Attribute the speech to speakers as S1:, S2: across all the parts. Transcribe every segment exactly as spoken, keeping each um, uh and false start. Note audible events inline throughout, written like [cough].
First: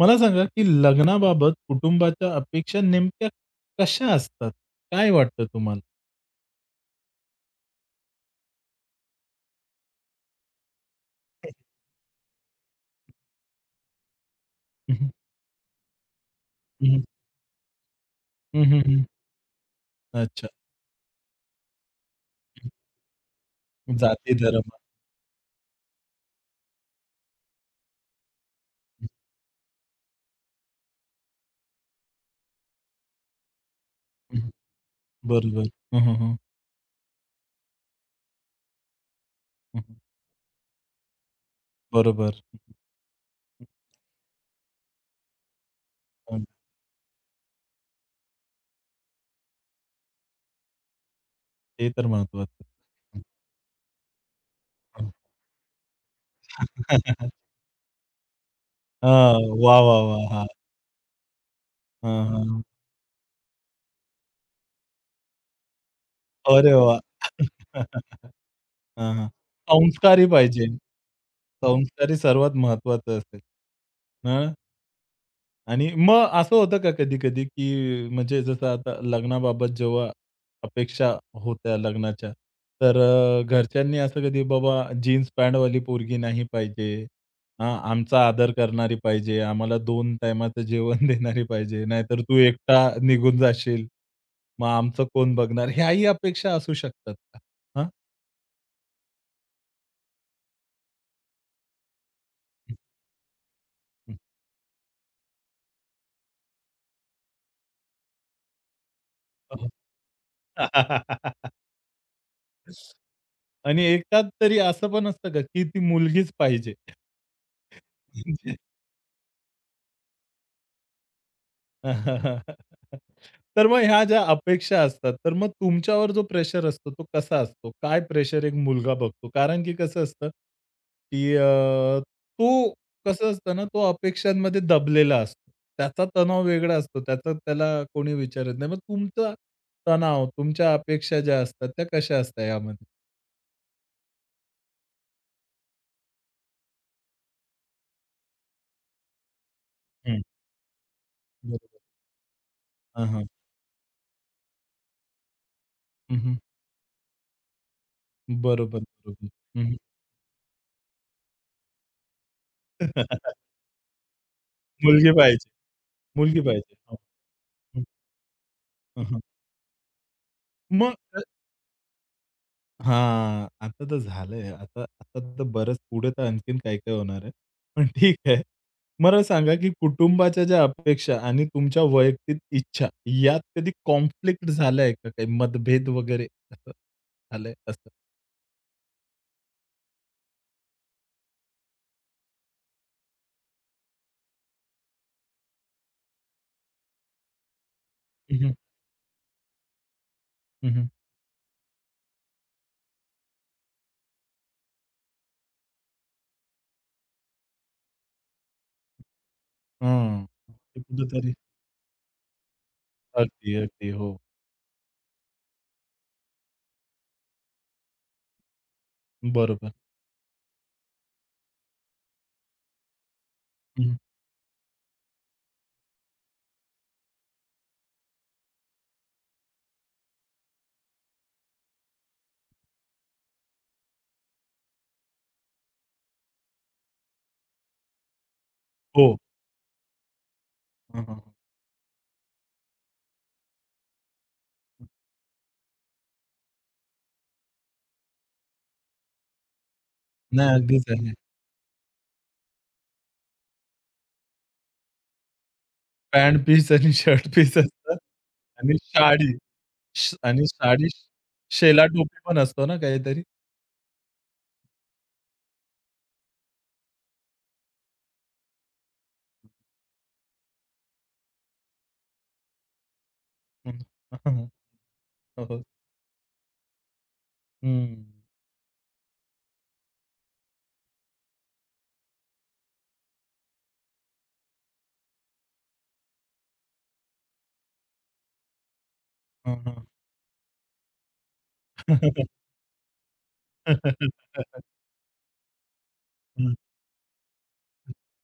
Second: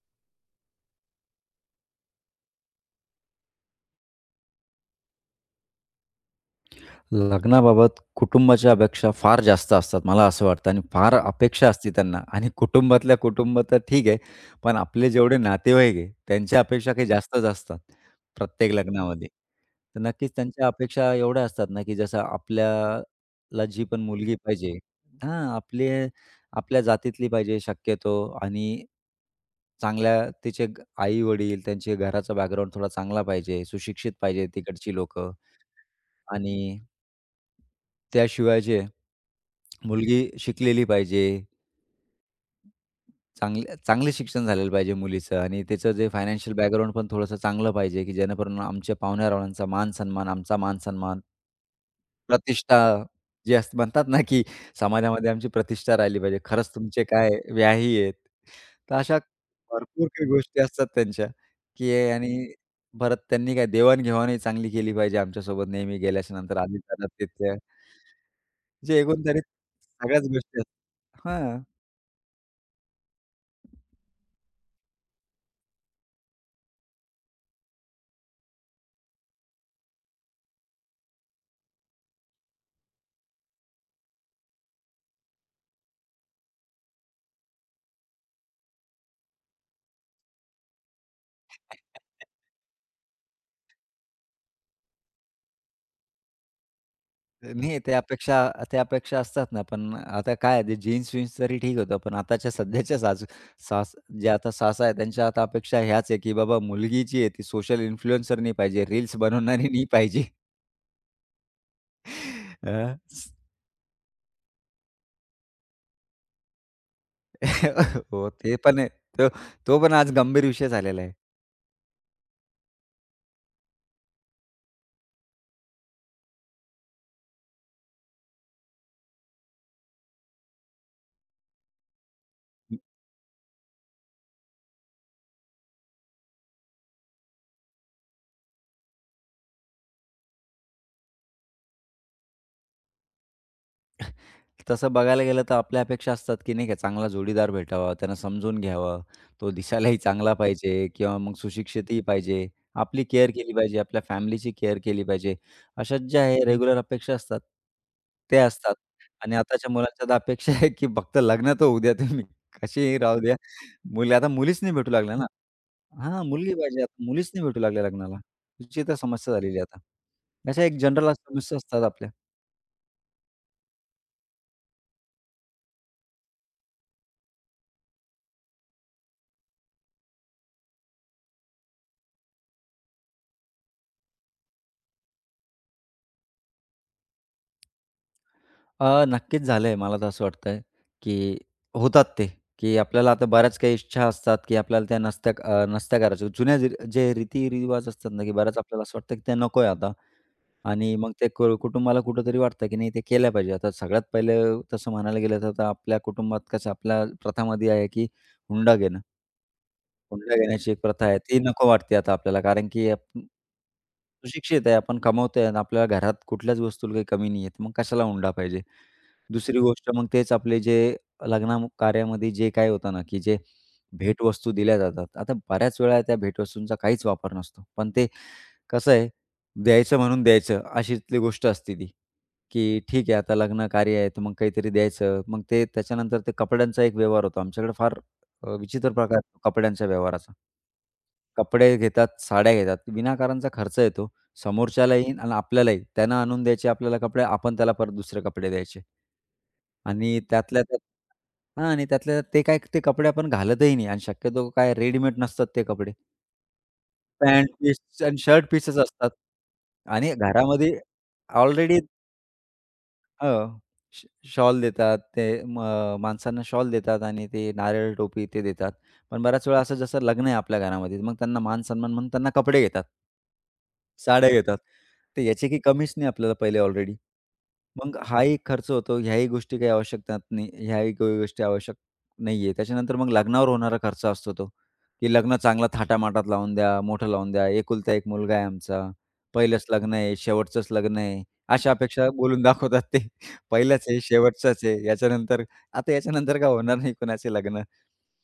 S1: मला सांगा, की लग्नाबाबत कुटुंबाच्या अपेक्षा नेमक्या कशा असतात? काय वाटतं तुम्हाला?
S2: लग्नाबाबत कुटुंबाच्या अपेक्षा फार जास्त असतात, मला असं वाटतं आणि फार अपेक्षा असते त्यांना आणि कुटुंबातल्या कुटुंब तर ठीक आहे, पण
S1: हं, हं.
S2: आपले जेवढे नातेवाईक आहे, त्यांच्या
S1: हं,
S2: अपेक्षा
S1: हं.
S2: काही जास्तच असतात प्रत्येक
S1: हं,
S2: लग्नामध्ये. तर नक्कीच
S1: अच्छा.
S2: त्यांच्या अपेक्षा एवढ्या असतात ना, की जसं आपल्याला जी पण
S1: जाती,
S2: मुलगी
S1: धर्म.
S2: पाहिजे हां, आपली आपल्या जातीतली पाहिजे शक्यतो आणि
S1: हं,
S2: चांगल्या तिचे आई-वडील, त्यांचे घराचा बॅकग्राऊंड थोडा चांगला पाहिजे, सुशिक्षित पाहिजे
S1: हं.
S2: तिकडची लोकं
S1: बरोबर. हं, हं.
S2: आणि त्याशिवाय जे
S1: हं, हं.
S2: मुलगी शिकलेली पाहिजे,
S1: बरोबर.
S2: चांगलं चांगलं शिक्षण झालेलं पाहिजे मुलीचं आणि त्याचं जे
S1: हं.
S2: फायनान्शियल बॅकग्राऊंड पण थोडंसं चांगलं पाहिजे, की जेणेकरून आमच्या पाहुण्यारावळ्यांचा मान-सन्मान, आमचा मान-सन्मान,
S1: ते तर महत्वाचं.
S2: प्रतिष्ठा
S1: हं.
S2: जे असं म्हणतात ना, की समाजामध्ये आमची प्रतिष्ठा राहिली पाहिजे. खरंच तुमचे
S1: हां.
S2: काय व्याही आहेत. तर अशा
S1: वाह, वाह,
S2: भरपूर
S1: वाह!
S2: काही
S1: हां.
S2: गोष्टी असतात त्यांच्या, की हे.
S1: हां,
S2: आणि
S1: हां.
S2: परत त्यांनी काय देवाण चांगली केली पाहिजे आमच्यासोबत नेहमी गेल्याच्यानंतर
S1: अरे
S2: आधी
S1: वाह!
S2: जातात तिथे. जे
S1: हां, हां.
S2: एकंदरीत
S1: संस्कारी
S2: सगळ्याच गोष्टी
S1: पाहिजे.
S2: असतात. हां.
S1: संस्कारी सर्वात महत्वाचं असेल. हां. आणि मग असं होतं का कधी-कधी, की म्हणजे जसं आता लग्नाबाबत जेव्हा अपेक्षा होत्या लग्नाच्या, तर अ, घरच्यांनी असं कधी बाबा जीन्स पॅन्टवाली पोरगी नाही पाहिजे, अ, आमचा आदर करणारी पाहिजे, आम्हाला दोन टाईमाचं जेवण [laughs] देणारी पाहिजे, नाहीतर तू एकटा निघून जाशील, मग आमचं कोण बघणार? ह्याही अपेक्षा असू शकतात का?
S2: नाही
S1: हां.
S2: ते अपेक्षा त्या अपेक्षा असतात ना, पण आता काय आहे ते जीन्स-विन्स तरी ठीक होतं. पण आताच्या सध्याच्या सासू सास जे आता सासा आहे त्यांच्या आता अपेक्षा ह्याच आहे, की बाबा मुलगी जी आहे ती सोशल इन्फ्लुएन्सर नाही पाहिजे, रील्स बनवणारी नाही पाहिजे.
S1: [laughs]
S2: अ,
S1: आणि एकात तरी असं पण असतं का, की ती मुलगीच पाहिजे.
S2: [laughs] हो, ते
S1: [laughs]
S2: पण आहे. तो तो पण आज गंभीर विषय झालेला आहे.
S1: [laughs] तर मग ह्या ज्या अपेक्षा असतात, तर मग तुमच्यावर जो प्रेशर असतो तो कसा असतो? काय प्रेशर एक मुलगा बघतो? कारण की कसं असतं, की अ, तो कसं असतं ना, तो अपेक्षांमध्ये दबलेला असतो. त्याचा तणाव वेगळा असतो. त्याचा त्याला कोणी विचारत नाही. मग तुमचा तणाव, तुमच्या अपेक्षा ज्या असतात त्या कशा असतात यामध्ये?
S2: तसं बघायला गेलं तर आपल्या अपेक्षा असतात, की नाही का चांगला जोडीदार भेटावा, त्यांना समजून घ्यावं, तो दिसायलाही
S1: हं,
S2: चांगला पाहिजे किंवा मग
S1: बरोबर.
S2: सुशिक्षितही पाहिजे, आपली
S1: हां, हां.
S2: केअर केली पाहिजे, आपल्या फॅमिलीची केअर केली पाहिजे. अशाच ज्या
S1: हं,
S2: आहे रेग्युलर अपेक्षा असतात, ते असतात.
S1: बरोबर, बरोबर.
S2: आणि आताच्या
S1: हं,
S2: मुलांच्या तर अपेक्षा आहे, की फक्त लग्न तर होऊ द्या तुम्ही, कशीही राहू द्या.
S1: [laughs]
S2: मुली आता मुलीच नाही भेटू
S1: मुलगी
S2: लागल्या ना.
S1: पाहिजे,
S2: हां,
S1: मुलगी
S2: मुलगी
S1: पाहिजे.
S2: पाहिजे
S1: हो.
S2: आता, मुलीच नाही भेटू लागल्या
S1: हं,
S2: लग्नाला. तिची तर
S1: हं,
S2: समस्या झालेली आहे आता. अशा एक
S1: मग
S2: जनरल समस्या असतात आपल्या.
S1: हां, आता तर झालंय. आता आता तर बरंच पुढे तर आणखीन काय-काय होणार आहे. पण ठीक आहे. मला सांगा, की कुटुंबाच्या ज्या अपेक्षा आणि तुमच्या वैयक्तिक इच्छा यात कधी कॉन्फ्लिक्ट झालाय का? काही मतभेद वगैरे असं झालंय असं?
S2: अ, नक्कीच झालंय. मला तर असं वाटतंय, की होतात ते, की आपल्याला आता बऱ्याच काही इच्छा असतात, की आपल्याला त्या नसत्या अ, नसत्या करायच्या. जुन्या जे जे रीती असतात ना, की
S1: हं, हं.
S2: बऱ्याच आपल्याला असं वाटतं, की ते नको आता
S1: हं, हं.
S2: आणि मग ते कु कुटुंबाला कुठेतरी वाटतं, की नाही ते केल्या पाहिजे. आता सगळ्यात पहिलं तसं म्हणायला गेलं तर आता आपल्या कुटुंबात कसं आपल्या प्रथामध्ये आहे, की हुंडा घेणं.
S1: हां.
S2: हुंडा घेण्याची
S1: ते
S2: एक प्रथा आहे.
S1: कुठेतरी
S2: ती नको वाटते आता आपल्याला कारण की आपण
S1: अगदी, अगदी. हो.
S2: सुशिक्षित आहे, आपण कमवतोय आणि आपल्या घरात कुठल्याच वस्तूला काही कमी नाही आहे. मग कशाला हुंडा पाहिजे? दुसरी
S1: बरोबर.
S2: गोष्ट मग तेच आपले जे लग्न कार्यामध्ये जे काय होतं ना, की जे
S1: हं,
S2: भेटवस्तू दिल्या जातात. आता बऱ्याच वेळा त्या भेटवस्तूंचा काहीच वापर नसतो. पण ते कसं आहे, द्यायचं म्हणून द्यायचं अशीतली गोष्ट असते ती, की ठीक आहे आता लग्न कार्य आहे, तर मग काहीतरी द्यायचं. मग ते त्याच्यानंतर ते कपड्यांचा एक व्यवहार होतो. आमच्याकडे फार अ, विचित्र
S1: हो.
S2: प्रकार आहे कपड्यांच्या व्यवहाराचा.
S1: हां, हां.
S2: कपडे घेतात, साड्या घेतात. विनाकारणचा खर्च येतो. समोरच्यालाही आणि आपल्यालाही. त्यानं आणून द्यायचे आपल्याला कपडे, आपण त्याला परत दुसरे कपडे द्यायचे. आणि
S1: नाही
S2: त्यातल्या त्यात
S1: अगदीच आहे.
S2: हां, आणि त्यातल्या त्यात ते काय ते कपडे आपण घालतही नाही आणि शक्यतो काय रेडीमेड नसतात ते कपडे.
S1: पॅन्ट पीस आणि शर्ट
S2: पॅन्ट
S1: पीस असतात
S2: पीस आणि शर्ट पीसच
S1: आणि
S2: असतात.
S1: साडी
S2: आणि
S1: श आणि
S2: घरामध्ये
S1: साडी
S2: ऑलरेडी
S1: शेला टोपी पण असतो ना काहीतरी?
S2: अ, श शॉल देतात. ते म माणसांना शॉल देतात आणि ते नारळ टोपी ते देतात. पण बऱ्याच वेळा असं जसं लग्न आहे आपल्या घरामध्ये, मग त्यांना मान-सन्मान म्हणून त्यांना कपडे घेतात.
S1: हं, [laughs]
S2: साड्या
S1: हं.
S2: घेतात. तर
S1: हो,
S2: याची काही
S1: हो.
S2: कमीच नाही आपल्याला पहिले ऑलरेडी.
S1: हं.
S2: मग हाही खर्च होतो, ह्याही गोष्टी काही आवश्यकता नाही, ह्याही काही गोष्टी आवश्यक नाही आहे. त्याच्यानंतर मग लग्नावर होणारा खर्च असतो तो, की लग्न चांगला थाटामाटात लावून द्या, मोठं लावून द्या. एकुलता एक मुलगा आहे आमचा, पहिलंच
S1: हां,
S2: लग्न आहे, शेवटचंच लग्न आहे, अशा अपेक्षा
S1: [laughs]
S2: बोलून दाखवतात ते. [laughs] पहिलंच आहे, शेवटचंच आहे, याच्यानंतर आता याच्यानंतर काय
S1: हं.
S2: होणार नाही कुणाचे लग्न.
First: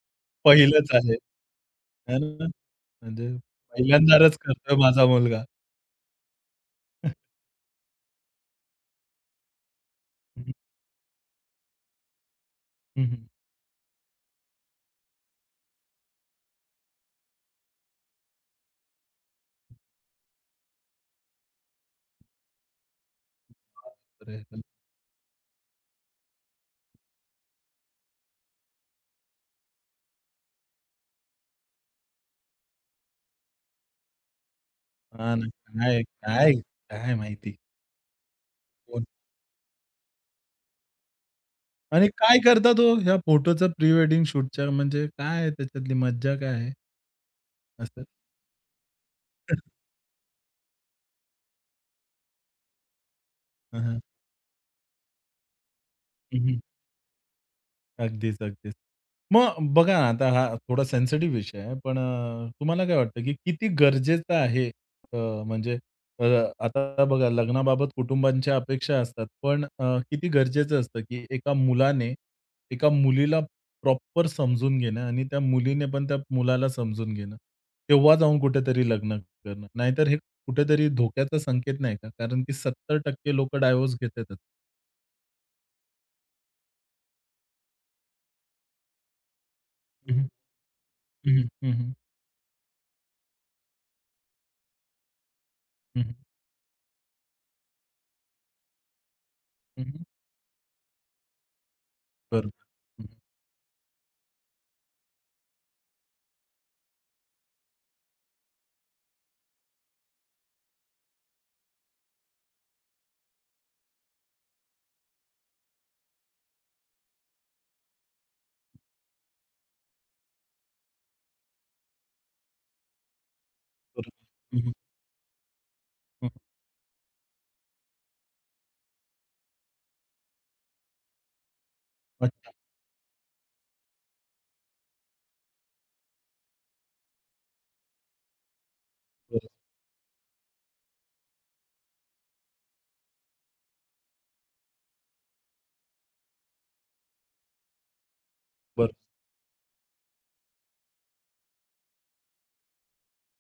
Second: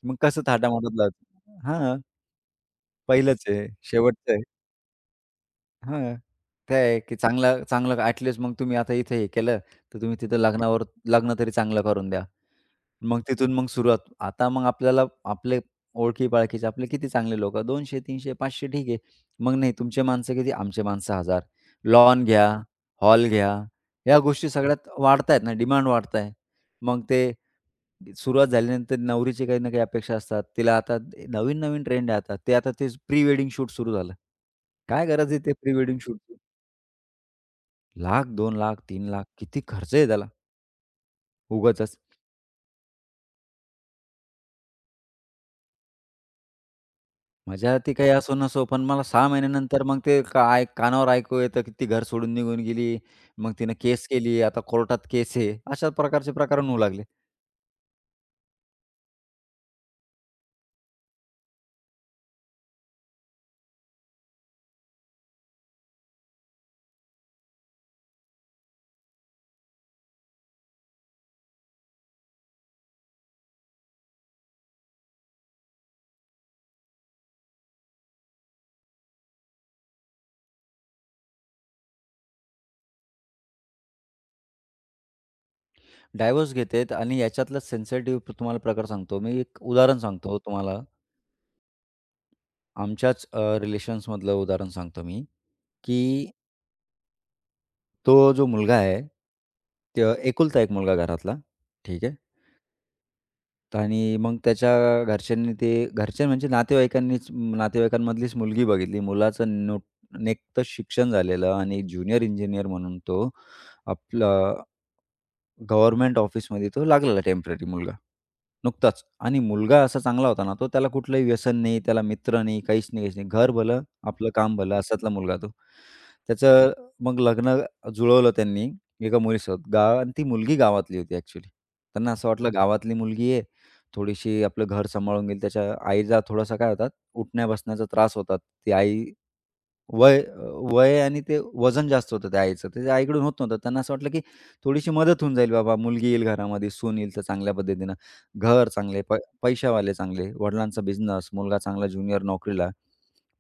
S2: मग कसं
S1: पहिलंच
S2: थाटामाटात
S1: आहे.
S2: लावायचं? हां,
S1: है ना? म्हणजे
S2: पहिलंच आहे, शेवटचं
S1: पहिल्यांदाच
S2: आहे.
S1: करतोय माझा मुलगा.
S2: हां. काय आहे, की
S1: [laughs]
S2: चांगलं चांगलं ॲटलीस्ट मग तुम्ही आता इथे हे केलं, तर तुम्ही तिथं
S1: हं,
S2: लग्नावर लग्न तरी चांगलं करून द्या.
S1: हं,
S2: मग
S1: हं.
S2: तिथून मग सुरुवात. आता मग आपल्याला आपले ओळखी-पाळखीचे आपले किती चांगले लोकं दोनशे, तीनशे, पाचशे ठीक आहे. मग नाही तुमचे माणसं किती? आमचे माणसं एक हजार. लॉन घ्या, हॉल घ्या. या
S1: अरे!
S2: गोष्टी सगळ्यात वाढतायत ना, डिमांड वाढताय. मग ते सुरुवात झाल्यानंतर नवरीची काही ना काही अपेक्षा असतात. तिला आता नवीन-नवीन ट्रेंड आहे आता. ते आता तेच प्री वेडिंग शूट सुरू झालं. काय गरज
S1: हां
S2: आहे
S1: ना.
S2: ते प्री वेडिंग
S1: काय,
S2: शूटची?
S1: काय, काय माहिती
S2: लाख, दोन लाख,
S1: कोण
S2: तीन लाख किती खर्च आहे त्याला उगाचच.
S1: आणि काय करता तो ह्या फोटोचं प्री वेडिंग शूटच्या म्हणजे काय त्याच्यातली मज्जा काय आहे?
S2: मजा ती
S1: असं.
S2: काही असो नसो, पण मला सहा
S1: [laughs]
S2: महिन्यानंतर मग ते काय कानावर ऐकू येतं, की ती घर सोडून निघून गेली. मग तिनं
S1: हां, हां.
S2: केस केली, आता कोर्टात केस आहे. अशा प्रकारचे प्रकरण होऊ लागले.
S1: अगदीच, अगदीच. मग बघा ना, आता हा थोडा सेन्सिटिव्ह विषय आहे. पण अ, तुम्हाला काय वाटतं, की किती गरजेचं आहे अ, म्हणजे अ, आता बघा लग्नाबाबत कुटुंबांच्या अपेक्षा असतात. पण अ, किती गरजेचं असतं, की एका मुलाने एका मुलीला प्रॉपर समजून घेणं आणि त्या मुलीने पण त्या मुलाला समजून घेणं. तेव्हा जाऊन कुठेतरी लग्न करणं. नाहीतर हे कुठेतरी धोक्याचा संकेत नाही का? कारण की सत्तर टक्के लोकं डायव्होर्स घेतातच.
S2: डायव्होर्स घेतात आणि याच्यातला सेन्सिटिव्ह तुम्हाला प्रकार सांगतो. मी एक उदाहरण
S1: हं, हं.
S2: सांगतो तुम्हाला.
S1: हं, हं. हं,
S2: आमच्याच अ, रिलेशन्समधलं उदाहरण सांगतो मी, की तो जो मुलगा आहे, ते एकुलता एक मुलगा घरातला, ठीक आहे?
S1: बरोबर.
S2: आणि मग त्याच्या घरच्यांनी ते घरचे म्हणजे नातेवाईकांनीच नातेवाईकांमधलीच मुलगी बघितली. मुलाचं नुक नेकतंच शिक्षण झालेलं आणि ज्युनियर इंजिनिअर म्हणून तो आपलं गव्हर्नमेंट ऑफिसमध्ये तो लागलेला टेम्पररी मुलगा. नुकताच आणि मुलगा असा चांगला होता ना तो, त्याला कुठलंही व्यसन नाही, त्याला मित्र नाही, काहीच नाही, काहीच नाही. घर भलं,
S1: बरोबर.
S2: आपलं काम
S1: हं, हं.
S2: भलं असातला मुलगा तो.
S1: हं.
S2: त्याचं मग लग्न जुळवलं त्यांनी एका मुलीसोबत. गाव आणि ती मुलगी गावातली होती ॲक्चुअली. त्यांना असं
S1: अच्छा.
S2: वाटलं गावातली मुलगी आहे, थोडीशी आपलं घर सांभाळून घेईल. त्याच्या आईचा थोडासा काय होता उठण्या-बसण्याचा त्रास होता. ती आई
S1: बरं,
S2: वय अ, वय आणि ते वजन जास्त होतं त्या आईचं. ते आईकडून होत नव्हतं. त्यांना असं वाटलं, की थोडीशी मदत होऊन जाईल बाबा. मुलगी येईल घरामध्ये, सून येईल तर चांगल्या पद्धतीनं. घर
S1: बरं.
S2: चांगले, पै पैशावाले चांगले, वडिलांचा बिझनेस, मुलगा चांगला ज्युनियर नोकरीला.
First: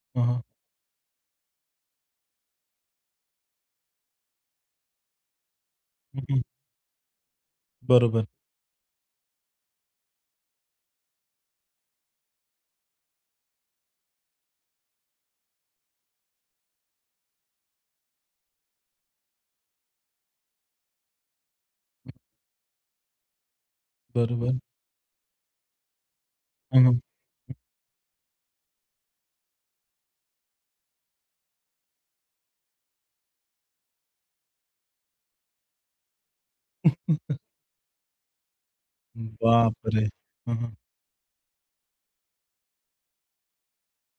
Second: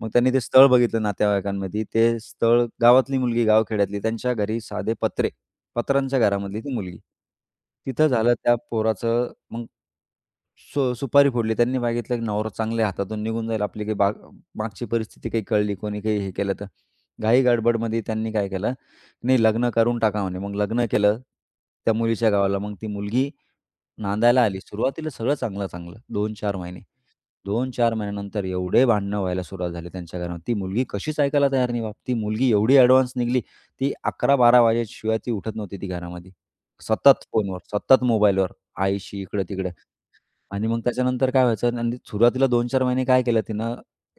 S2: मग
S1: हं,
S2: त्यांनी
S1: हं.
S2: ते स्थळ बघितलं नातेवाईकांमध्ये. ते स्थळ गावातली मुलगी, गावखेड्यातली. त्यांच्या घरी साधे पत्रे. पत्र्यांच्या
S1: हं, हं.
S2: घरामधली ती मुलगी. तिथं
S1: बरोबर,
S2: झालं त्या पोराचं मग सु सुपारी फोडली. त्यांनी मागितलं की नवरा चांगल्या हातातून निघून जाईल. आपली काही बाग मागची परिस्थिती काही कळली, कोणी काही हे केलं तर. घाई-गडबडमध्ये त्यांनी काय केलं, "नाही लग्न करून टाका" म्हणे. मग लग्न केलं त्या मुलीच्या गावाला. मग ती मुलगी नांदायला
S1: बरोबर.
S2: आली. सुरुवातीला सगळं चांगलं-चांगलं दोन चार महिने.
S1: हं, हं.
S2: दोन चार महिन्यानंतर एवढे भांडणं व्हायला सुरुवात झाली त्यांच्या घरात. ती मुलगी कशीच ऐकायला तयार नाही बाप. ती मुलगी एवढी ॲडव्हान्स निघली, ती अकरा बारा वाजेशिवाय ती उठत नव्हती ती घरामध्ये. सतत
S1: हं.
S2: फोनवर, सतत मोबाईलवर, आईशी इकडं-तिकडं.
S1: बापरे! हं,
S2: आणि
S1: हं.
S2: मग त्याच्यानंतर काय व्हायचं आणि सुरुवातीला दोन चार महिने काय केलं तिनं,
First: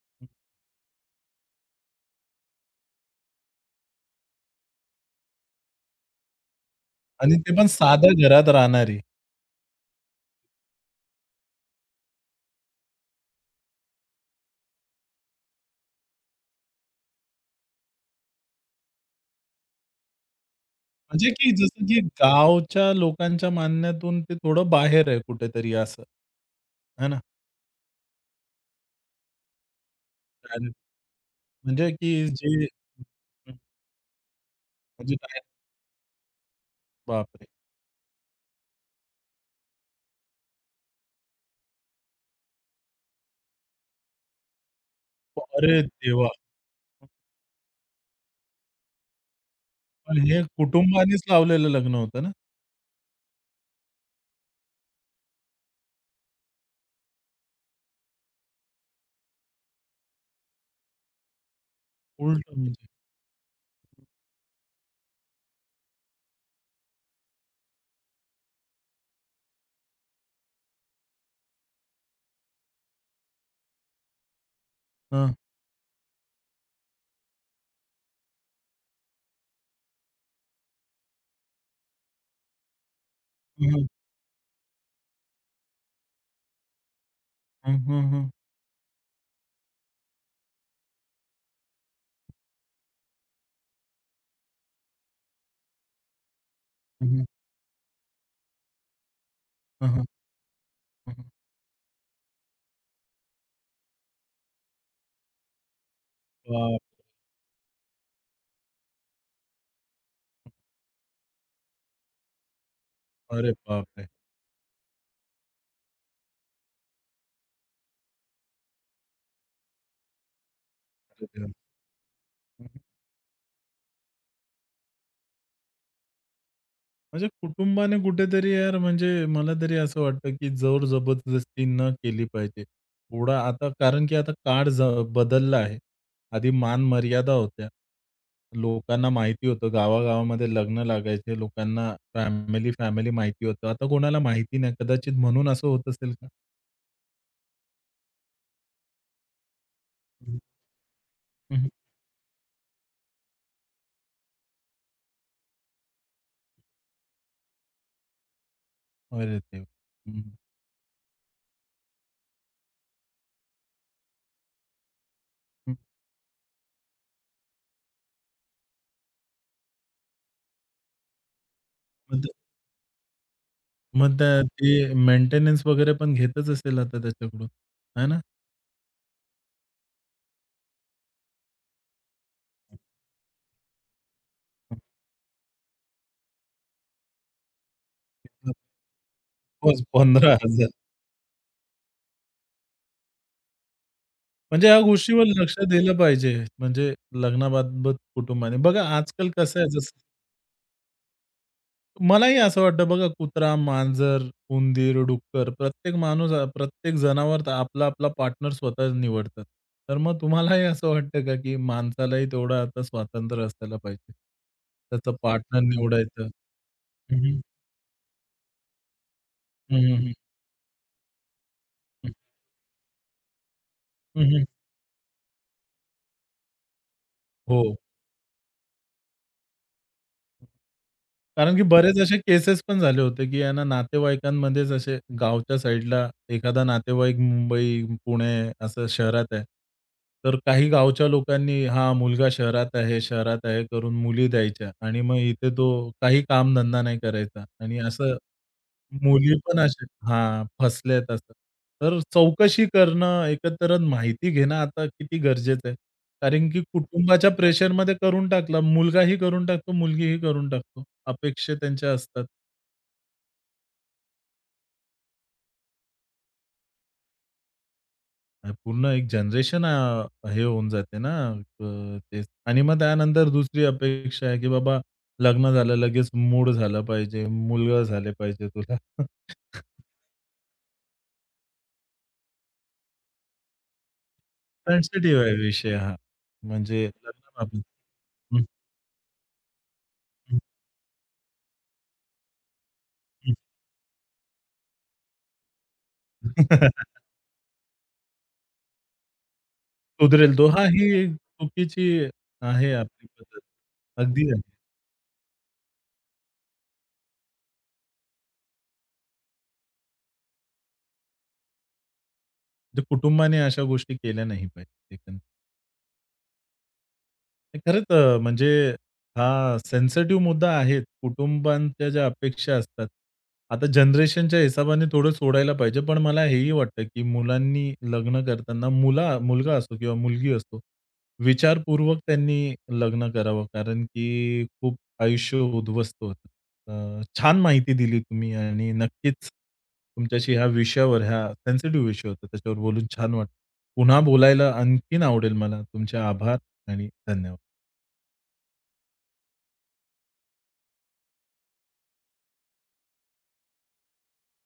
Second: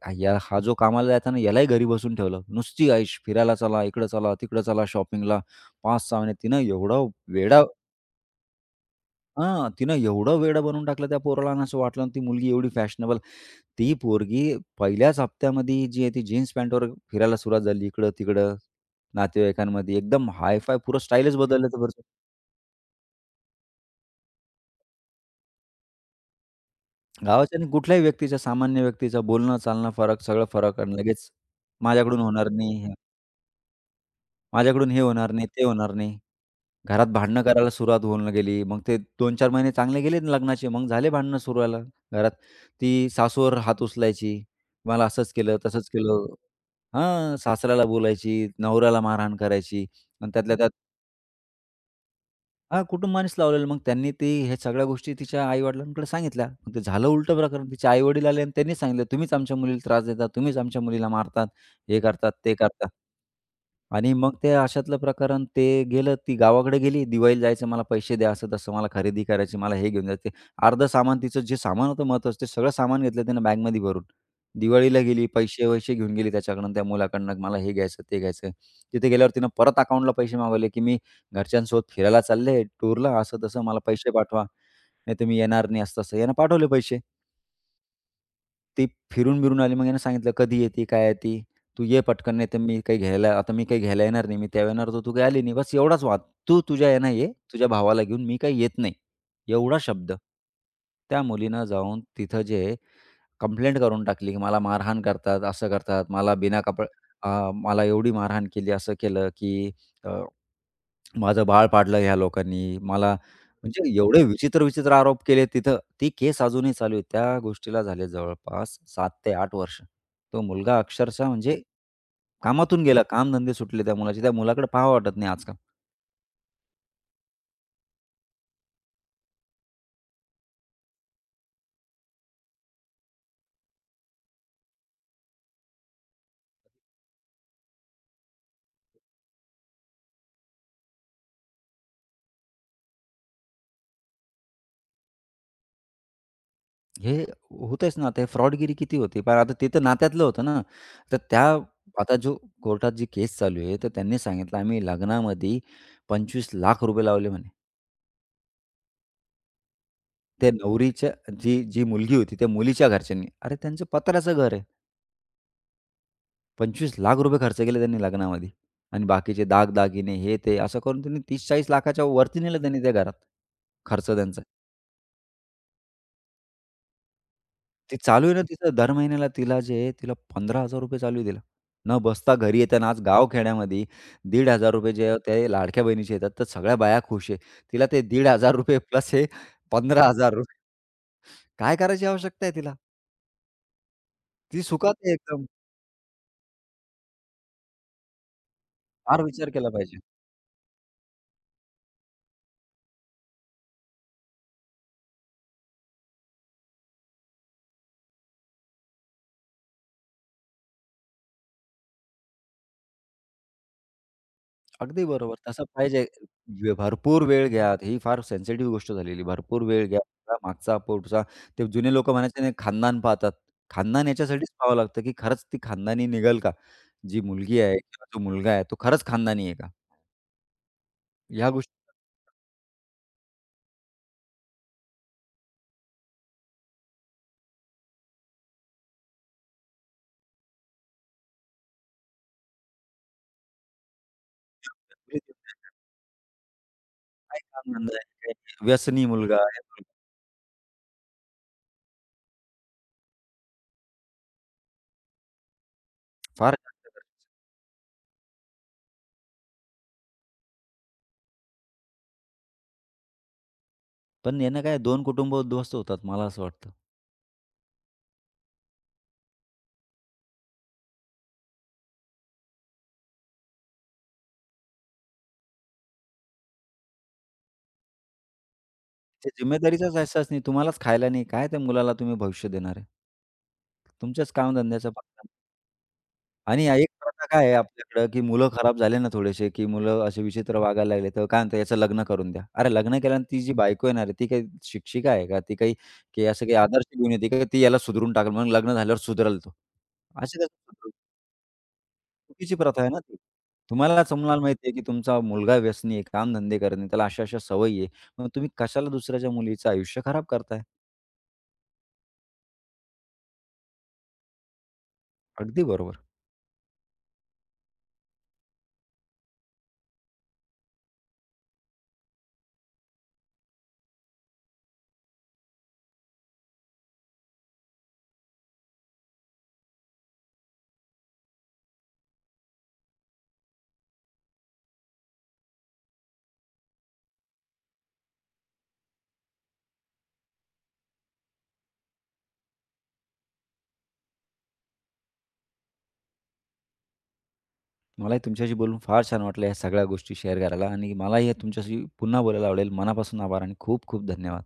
S2: हा- या हा जो कामाला जायचा ना, यालाही घरी बसून ठेवलं. नुसती ऐश, फिरायला चला, इकडं चला, तिकडं चला, शॉपिंगला. पाच सहा महिने तिनं एवढा
S1: आणि ते
S2: वेडा
S1: पण साध्या घरात राहणारी.
S2: हां, तिनं एवढं वेडं बनवून टाकलं त्या पोराला आणि असं वाटलं ती मुलगी एवढी फॅशनेबल. ती पोरगी पहिल्याच हप्त्यामध्ये जी आहे ती जीन्स पॅन्टवर फिरायला सुरुवात झाली इकडं-तिकडं, नातेवाईकांमध्ये. एकदम हाय पुरं
S1: म्हणजे
S2: स्टाईलच
S1: की
S2: बदललं
S1: जसं की गावच्या लोकांच्या मानण्यातून ते थोडं बाहेर आहे कुठेतरी असं. है ना?
S2: गावाच्या आणि कुठल्याही व्यक्तीच्या, सामान्य व्यक्तीचा बोलणं, चालणं फरक, सगळं
S1: कारण
S2: फरक आणि लगेच
S1: म्हणजे की
S2: माझ्याकडून होणार
S1: जे
S2: नाही, हे- माझ्याकडून हे
S1: म्हणजे
S2: होणार
S1: काय
S2: नाही, ते होणार नाही. घरात भांडणं
S1: बापरे!
S2: करायला सुरुवात होऊन गेली. मग ते दोन चार महिने चांगले गेले ना लग्नाचे, मग झाले भांडणं सुरुवाला घरात. ती सासूवर हात उचलायची, "मला असंच केलं,
S1: अरे
S2: तसंच केलं."
S1: देवा!
S2: हां, सासऱ्याला बोलायची, नवऱ्याला मारहाण करायची
S1: पण
S2: आणि
S1: हे
S2: त्यातल्या त्यात
S1: कुटुंबानेच लावलेलं लग्न होतं ना?
S2: हां, कुटुंबानेच लावलेलं. मग त्यांनी ती ह्या सगळ्या गोष्टी तिच्या आई-वडिलांकडे सांगितल्या. मग ते झालं उलटं प्रकरण. तिचे आई-वडील आले आणि त्यांनी सांगितलं, "तुम्हीच आमच्या मुलीला त्रास देता, तुम्हीच आमच्या मुलीला मारतात, हे करतात, ते
S1: उलटं म्हणजे.
S2: करतात." आणि मग ते अशातलं प्रकरण ते गेलं. ती गावाकडे गेली. दिवाळीला जायचं, मला पैसे द्या, असं तसं मला खरेदी करायची, मला हे घेऊन जायचं. अर्धं सामान तिचं जे सामान होतं महत्त्वाचं, ते सगळं सामान घेतलं तिनं बॅगमध्ये भरून. दिवाळीला गेली,
S1: हं.
S2: पैसे-वैसे घेऊन गेली त्याच्याकडून, त्या मुलाकडनं, "मला हे घ्यायचं, ते घ्यायचं." तिथे गेल्यावर तिनं परत अकाउंटला पैसे मागवले, की "मी घरच्यांसोबत फिरायला चालले टूरला, असं-तसं
S1: हं,
S2: मला
S1: हं.
S2: पैसे पाठवा. नाही तर मी येणार नाही, असं-तसं. यानं पाठवले पैसे.
S1: हं, हं, हं.
S2: ती फिरून-बिरून आली. मग यानं सांगितलं, "कधी येते? काय येते? तू ये पटकन, नाही तर मी काही घ्यायला आता मी काही घ्यायला येणार नाही. मी तेव्हा येणार होतो, तू काही आली नाही. बस एवढाच वाद. तू तुझ्या
S1: हं,
S2: यानं
S1: हं.
S2: ये, तुझ्या भावाला घेऊन. मी काही येत नाही." एवढा
S1: हं, हं.
S2: शब्द.
S1: हं,
S2: त्या
S1: हं.
S2: मुलीनं जाऊन तिथं जे कंप्लेंट करून टाकली, की मला मारहाण करतात, असं करतात. मला बिना
S1: बाप!
S2: कपड अ, मला एवढी मारहाण केली, असं केलं, की माझं बाळ पाडलं ह्या लोकांनी. मला
S1: अरे
S2: म्हणजे
S1: बापरे!
S2: एवढे विचित्र-विचित्र आरोप केले तिथं. ती केस अजूनही चालू आहे. त्या गोष्टीला झाले जवळपास सात ते आठ वर्ष. तो मुलगा अक्षरशः
S1: अरे वाह!
S2: म्हणजे
S1: हं, हं.
S2: कामातून गेला. कामधंदे सुटले त्या मुलाचे. त्या मुलाकडे पाहावं वाटत नाही आजकाल.
S1: म्हणजे कुटुंबाने कुठेतरी यार म्हणजे मला तरी असं वाटतं, की जोर जबरदस्ती न केली पाहिजे. थोडा आता कारण की आता काळ ज बदलला आहे. आधी मान-मर्यादा होत्या. लोकांना माहिती होतं गावागावामध्ये लग्न लागायचे. लोकांना फॅमिली-फॅमिली माहिती होतं. आता कोणाला माहिती नाही. कदाचित म्हणून असं होत असेल का?
S2: हे होतेच ना, ते फ्रॉडगिरी किती होती. पण आता ते नात्यातलं
S1: हं.
S2: होतं ना. तर त्या
S1: हं,
S2: आता जो कोर्टात जी केस चालू आहे, तर त्यांनी सांगितलं आम्ही लग्नामध्ये ₹पंचवीस,लाख लावले म्हणे.
S1: अरे देवा! हं,
S2: ते नवरीच्या जी जी मुलगी होती त्या मुलीच्या घरच्यांनी. अरे त्यांचं पत्र्याचं घर आहे. ₹पंचवीस,लाख रुपये खर्च केले त्यांनी लग्नामध्ये आणि बाकीचे दागदागिने हे ते असं करून त्यांनी तीस,लाख-चाळीस,00,000च्या
S1: मग ते
S2: वरती नेलं त्यांनी त्या घरात, खर्च
S1: मग त्या
S2: त्यांचा.
S1: ते मेंटेनन्स वगैरे पण घेतच असेल आता त्याच्याकडून,
S2: ते
S1: आहे ना?
S2: चालू आहे ना तिचं दर महिन्याला तिला जे आहे तिला ₹पंधरा हजार चालू आहे तिला. न बसता घरी येताना आज गावखेड्यामध्ये ₹एक हजार पाचशे जे आहे ते लाडक्या बहिणीचे येतात तर सगळ्या बाया खुश आहे. तिला ते
S1: [laughs]
S2: ₹पंधराशे प्लस हे ₹पंधरा हजार
S1: पंधरा हजार
S2: काय करायची आवश्यकता आहे तिला? ती
S1: म्हणजे ह्या
S2: सुखात आहे
S1: गोष्टीवर
S2: एकदम.
S1: लक्ष दिलं पाहिजे. म्हणजे लग्नाबाबत कुटुंबाने. बघा
S2: फार
S1: आजकाल
S2: विचार
S1: कसं आहे
S2: केला पाहिजे.
S1: जसं मलाही असं वाटतं बघा कुत्रा, मांजर, उंदीर, डुक्कर प्रत्येक माणूस आ- प्रत्येक जनावर तर आपला, आपला पार्टनर स्वतः निवडतात. तर मग तुम्हालाही असं वाटतं का, की माणसालाही तेवढं आता स्वातंत्र्य असायला पाहिजे?
S2: अगदी
S1: त्याचं
S2: बरोबर.
S1: पार्टनर
S2: तसं पाहिजे.
S1: निवडायचं?
S2: वे
S1: हं,
S2: भरपूर
S1: हं.
S2: वेळ घ्या. ही फार सेन्सिटिव्ह गोष्ट झालेली. भरपूर
S1: हं,
S2: वेळ
S1: हं,
S2: घ्या.
S1: हं.
S2: आपला मागचा, पुढचा. ते जुने लोकं म्हणायचे ना खानदान पाहतात. खानदान याच्यासाठीच पाहावं लागतं, की खरंच ती खानदानी निघेल का? जी मुलगी
S1: हो.
S2: आहे किंवा जो मुलगा आहे, तो खरंच खानदानी आहे का? ह्या
S1: कारण की
S2: गोष्टी
S1: बरेच असे केसेस पण झाले होते, की यांना नातेवाईकांमध्येच असे गावच्या साइडला एखादा नातेवाईक मुंबई, पुणे असं शहरात आहे. तर काही गावच्या लोकांनी हा मुलगा शहरात आहे, शहरात आहे करून मुली द्यायच्या आणि मग इथे तो काही कामधंदा नाही करायचा आणि
S2: आनंद
S1: असं
S2: आहे. व्यसनी
S1: मुली
S2: मुलगा
S1: पण
S2: आहे.
S1: अशा हां, फसल्यात असं. तर चौकशी करणं, एकत्र माहिती घेणं आता किती गरजेचं आहे. कारण
S2: फार
S1: की कुटुंबाच्या प्रेशरमध्ये करून टाकला. मुलगाही करून टाकतो, मुलगीही करून टाकतो. अपेक्षा त्यांच्या असतात.
S2: पण यानं काय दोन कुटुंब उद्ध्वस्त होतात मला असं वाटतं.
S1: अ, पूर्ण एक जनरेशन अ, हे होऊन जाते ना अ, तेच. आणि मग त्यानंतर दुसरी अपेक्षा आहे, की बाबा लग्न झालं लगेच मूड झालं पाहिजे, मुलगा झाले पाहिजे तुला.
S2: ते
S1: [laughs]
S2: जिम्मेदारीचाच अहसास नाही. तुम्हालाच खायला नाही. काय त्या मुलाला तुम्ही भविष्य देणार आहे? तुमच्याच कामधंद्याचा
S1: सेन्सिटिव्ह आहे विषय हा.
S2: आणि या
S1: म्हणजे
S2: एक प्रथा काय आहे
S1: लग्नाबाबत.
S2: आपल्याकडं, की
S1: हं,
S2: मुलं खराब झाले ना थोडेसे, की मुलं असे
S1: हं,
S2: विचित्र वागायला लागले, तर काय म्हणतात, "याचं लग्न करून द्या." अरे लग्न केल्यानं ती जी बायको येणार आहे, ती काही शिक्षिका आहे का? ती काही की असं काही
S1: हं.
S2: आदर्श घेऊन येते का? ती याला सुधरून टाकल मग लग्न झाल्यावर सुधरेल तो.
S1: सुधरेल
S2: अशी
S1: तो.
S2: कसं
S1: हां,
S2: सुधरेल?
S1: ही चुकीची
S2: चुकीची
S1: आहे
S2: प्रथा आहे ना
S1: आपली
S2: ती.
S1: पद्धत.
S2: तुम्हालाच तुम्हाला
S1: अगदी आहे.
S2: समजायला माहिती आहे, की तुमचा मुलगा व्यसनी आहे, कामधंदे करत त्याला अशा-अशा सवयी आहे. मग तुम्ही कशाला दुसऱ्याच्या मुलीचं आयुष्य खराब करताय?
S1: म्हणजे कुटुंबाने अशा गोष्टी केल्या नाही पाहिजे.
S2: अगदी बरोबर.
S1: खरंच अ, म्हणजे हा सेन्सिटिव्ह मुद्दा आहेच. कुटुंबांच्या ज्या अपेक्षा असतात. आता जनरेशनच्या हिसाबाने थोडं सोडायला पाहिजे. पण मला हेही वाटतं, की मुलांनी लग्न करताना मुला मुलगा असो किंवा मुलगी असो, विचारपूर्वक त्यांनी लग्न करावं. कारण की खूप आयुष्य उद्ध्वस्त होतं. अ, छान माहिती दिली तुम्ही आणि नक्कीच तुमच्याशी ह्या विषयावर, ह्या सेन्सिटिव्ह विषय होता, त्याच्यावर बोलून छान वाटलं. पुन्हा बोलायला आणखीन आवडेल मला. तुमचे आभार आणि धन्यवाद.
S2: मलाही तुमच्याशी बोलून फार छान वाटलं या सगळ्या गोष्टी शेअर करायला आणि मलाही हे तुमच्याशी पुन्हा बोलायला आवडेल. मनापासून आभार आणि खूप खूप धन्यवाद.